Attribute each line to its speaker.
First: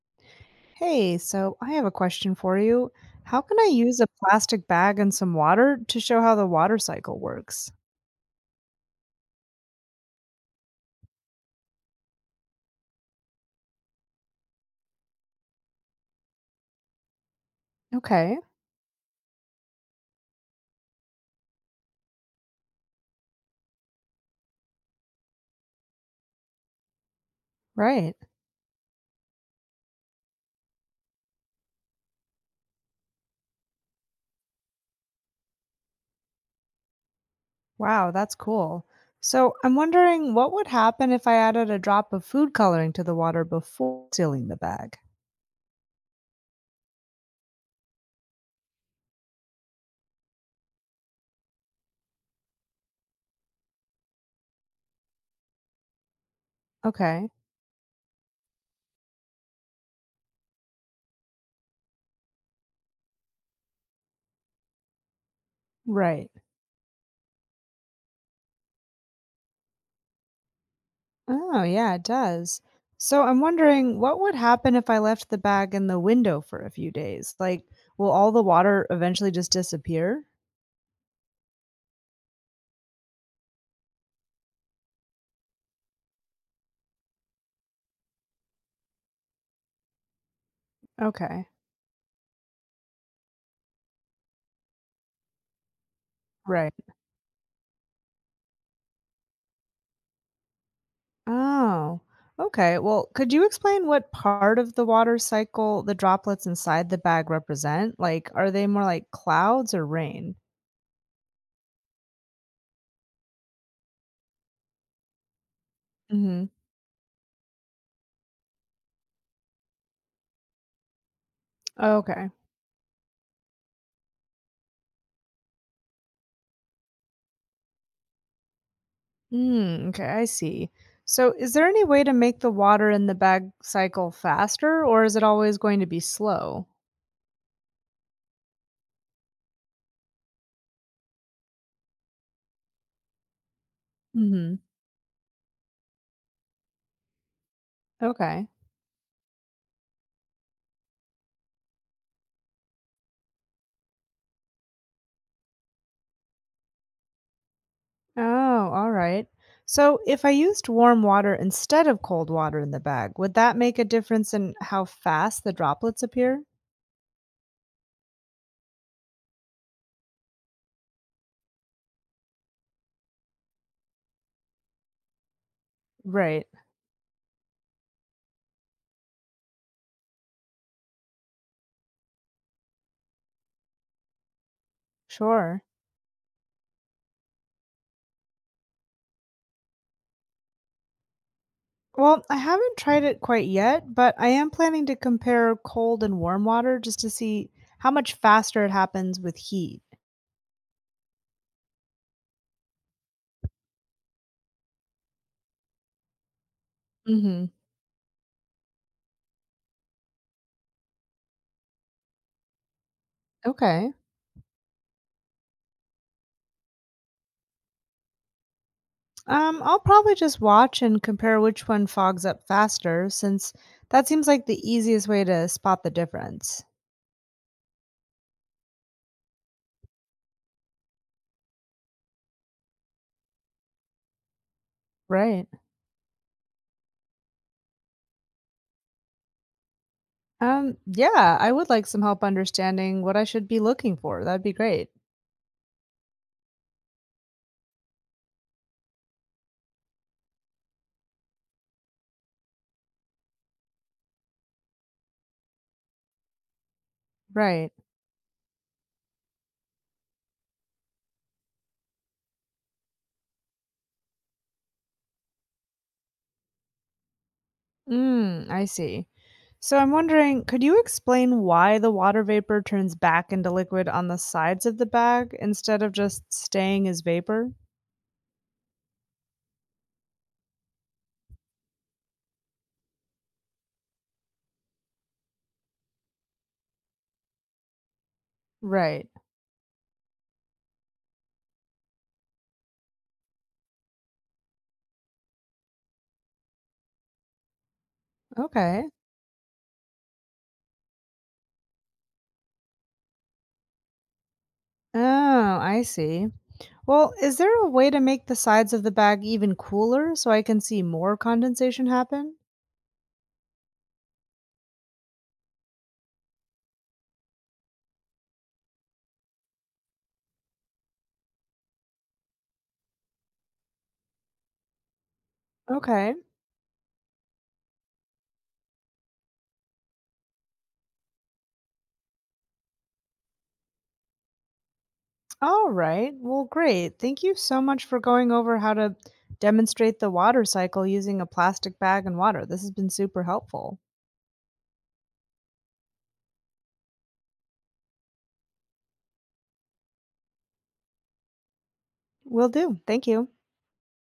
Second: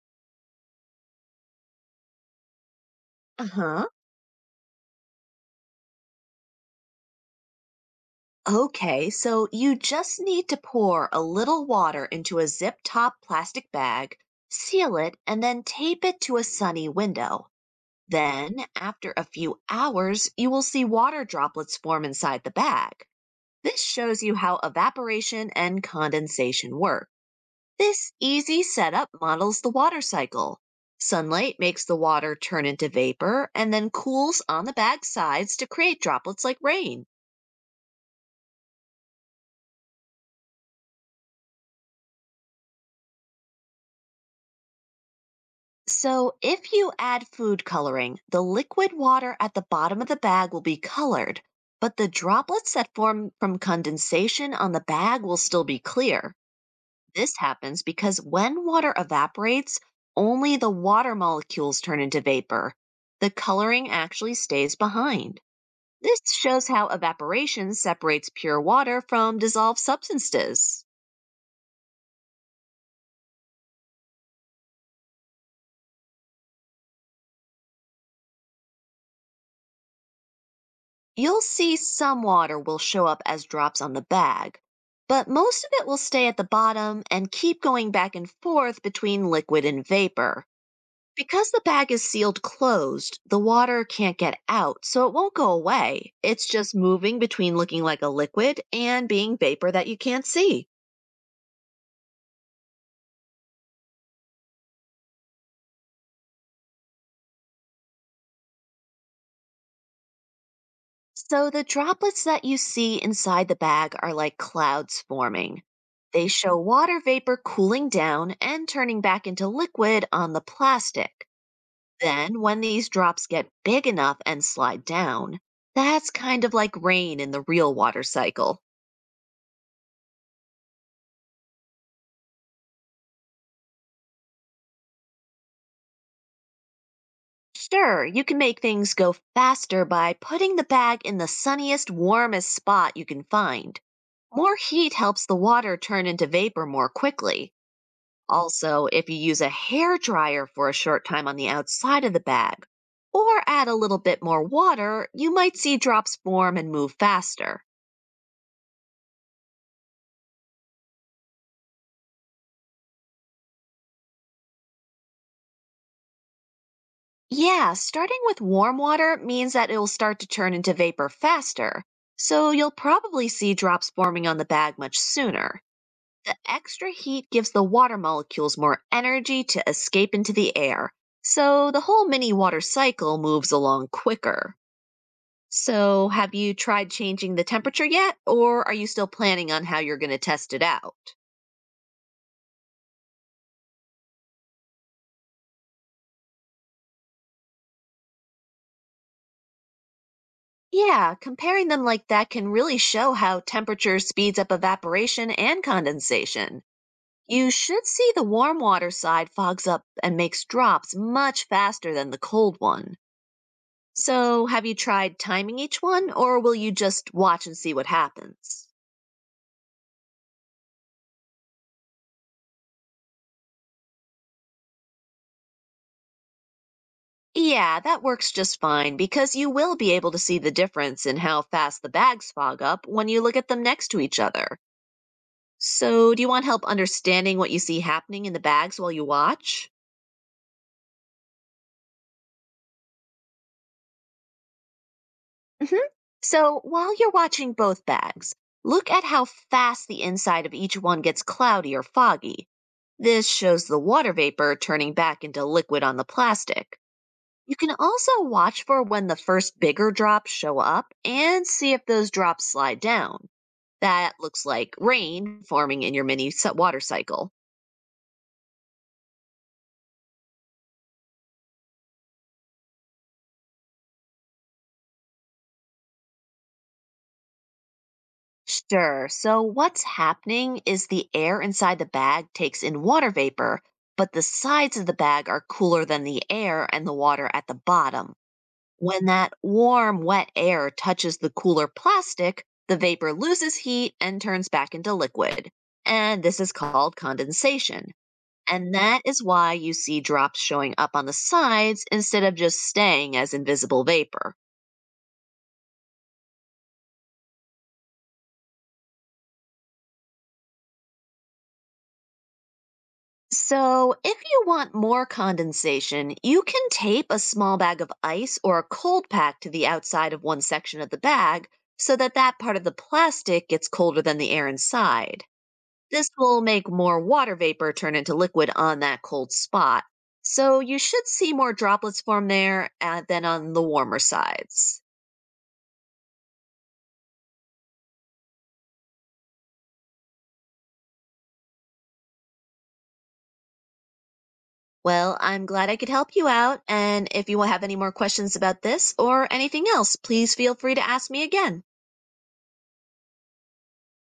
Speaker 1: Hey, so I have a question for you. How
Speaker 2: Uh
Speaker 1: can I
Speaker 2: huh.
Speaker 1: use a plastic bag and some water to show how the water cycle works?
Speaker 2: Okay, so you just need to pour a little water into a zip top plastic bag, seal it, and then tape it to a sunny window.
Speaker 1: Okay,
Speaker 2: Then, after a few hours, you will see water droplets form inside the bag. This shows you how evaporation and condensation work. This
Speaker 1: right.
Speaker 2: easy setup models the water cycle. Sunlight makes the water turn into vapor and then cools on the bag's sides to create droplets like rain.
Speaker 1: Wow, that's cool. So I'm wondering what would happen if I added a drop of food coloring to the water before sealing the bag?
Speaker 2: So, if you add food coloring, the liquid water at the bottom of the bag will be colored, but the droplets that form from condensation on the bag will still be clear.
Speaker 1: Okay,
Speaker 2: This happens because when water evaporates, only the water molecules turn into vapor. The coloring actually stays behind. This
Speaker 1: right.
Speaker 2: shows how evaporation separates pure water from dissolved substances.
Speaker 1: Oh, yeah, it does. So I'm wondering what would happen if I left the bag in the window for a few days? Like, will all the water eventually just disappear?
Speaker 2: You'll see some water will show up as drops on the bag, but most of it will stay at the bottom and keep going back and forth between liquid and vapor.
Speaker 1: Okay,
Speaker 2: Because the bag is sealed closed, the water can't get out, so it won't go away. It's just
Speaker 1: right.
Speaker 2: moving between looking like a liquid and being vapor that you can't see.
Speaker 1: Oh, okay. Well, could you explain what part of the water cycle the droplets inside the bag represent? Like, are they more like clouds or rain?
Speaker 2: So the droplets that you see inside the bag are like clouds forming. They
Speaker 1: Hmm.
Speaker 2: show water vapor cooling down and turning back into liquid on the plastic.
Speaker 1: Okay.
Speaker 2: Then, when these drops get big enough and slide down, that's kind of like rain in the real water cycle.
Speaker 1: Hmm, okay, I see. So, is there any way to make the water in the bag cycle faster, or is it always going to be slow?
Speaker 2: Sure, you can make things go faster by putting the bag in the sunniest, warmest spot you can find. More
Speaker 1: Hmm.
Speaker 2: heat helps the water turn into vapor more quickly.
Speaker 1: Okay.
Speaker 2: Also, if you use a hair dryer for a short time on the outside of the bag, or add a little bit more water, you might see drops form and move faster.
Speaker 1: Oh, all right. So, if I used warm water instead of cold water in the bag, would that make a difference in how fast the droplets appear?
Speaker 2: Yeah, starting with warm water means that it'll start to turn into vapor faster, so you'll probably see drops forming on the bag much sooner. The
Speaker 1: Right.
Speaker 2: extra heat gives the water molecules more energy to escape into the air, so the whole mini water cycle moves along quicker.
Speaker 1: Sure.
Speaker 2: So, have you tried changing the temperature yet, or are you still planning on how you're going to test it out?
Speaker 1: Well, I haven't tried it quite yet, but I am planning to compare cold and warm water just to see how much faster it happens with heat.
Speaker 2: Yeah, comparing them like that can really show how temperature speeds up evaporation and condensation.
Speaker 1: Hmm.
Speaker 2: You should see the warm water side fogs up and makes drops much faster than the cold one.
Speaker 1: Okay.
Speaker 2: So, have you tried timing each one, or will you just watch and see what happens?
Speaker 1: I'll probably just watch and compare which one fogs up faster, since that seems like the easiest way to spot the difference.
Speaker 2: Yeah, that works just fine because you will be able to see the difference in how fast the bags fog up when you look at them next to each other.
Speaker 1: Right.
Speaker 2: So, do you want help understanding what you see happening in the bags while you watch?
Speaker 1: Yeah, I would like some help understanding what I should be looking for. That'd be great.
Speaker 2: Mhm. So while you're watching both bags, look at how fast the inside of each one gets cloudy or foggy. This shows the water vapor turning back into liquid on the plastic. You
Speaker 1: Right.
Speaker 2: can also watch for when the first bigger drops show up and see if those drops slide down. That looks like rain forming in your mini water cycle.
Speaker 1: Mm, I see. So I'm wondering, could you explain why the water vapor turns back into liquid on the sides of the bag instead of just staying as vapor?
Speaker 2: Sure. So, what's happening is the air inside the bag takes in water vapor, but the sides of the bag are cooler than the air and the water at the bottom. When
Speaker 1: Right.
Speaker 2: that warm, wet air touches the cooler plastic, the vapor loses heat and turns back into liquid. And this is called condensation. And
Speaker 1: Okay.
Speaker 2: that is why you see drops showing up on the sides instead of just staying as invisible vapor.
Speaker 1: Oh, I see. Well, is there a way to make the sides of the bag even cooler so I can see more condensation happen?
Speaker 2: So, if you want more condensation, you can tape a small bag of ice or a cold pack to the outside of one section of the bag so that that part of the plastic gets colder than the air inside. This
Speaker 1: Okay.
Speaker 2: will make more water vapor turn into liquid on that cold spot. So, you should see more droplets form there, than on the warmer sides.
Speaker 1: All right. Well, great. Thank you so much for going over how to demonstrate the water cycle using a plastic bag and water. This has been super helpful.
Speaker 2: Well, I'm glad I could help you out. And if you have any more questions about this or anything else, please feel free to ask me again.
Speaker 1: Will do. Thank you.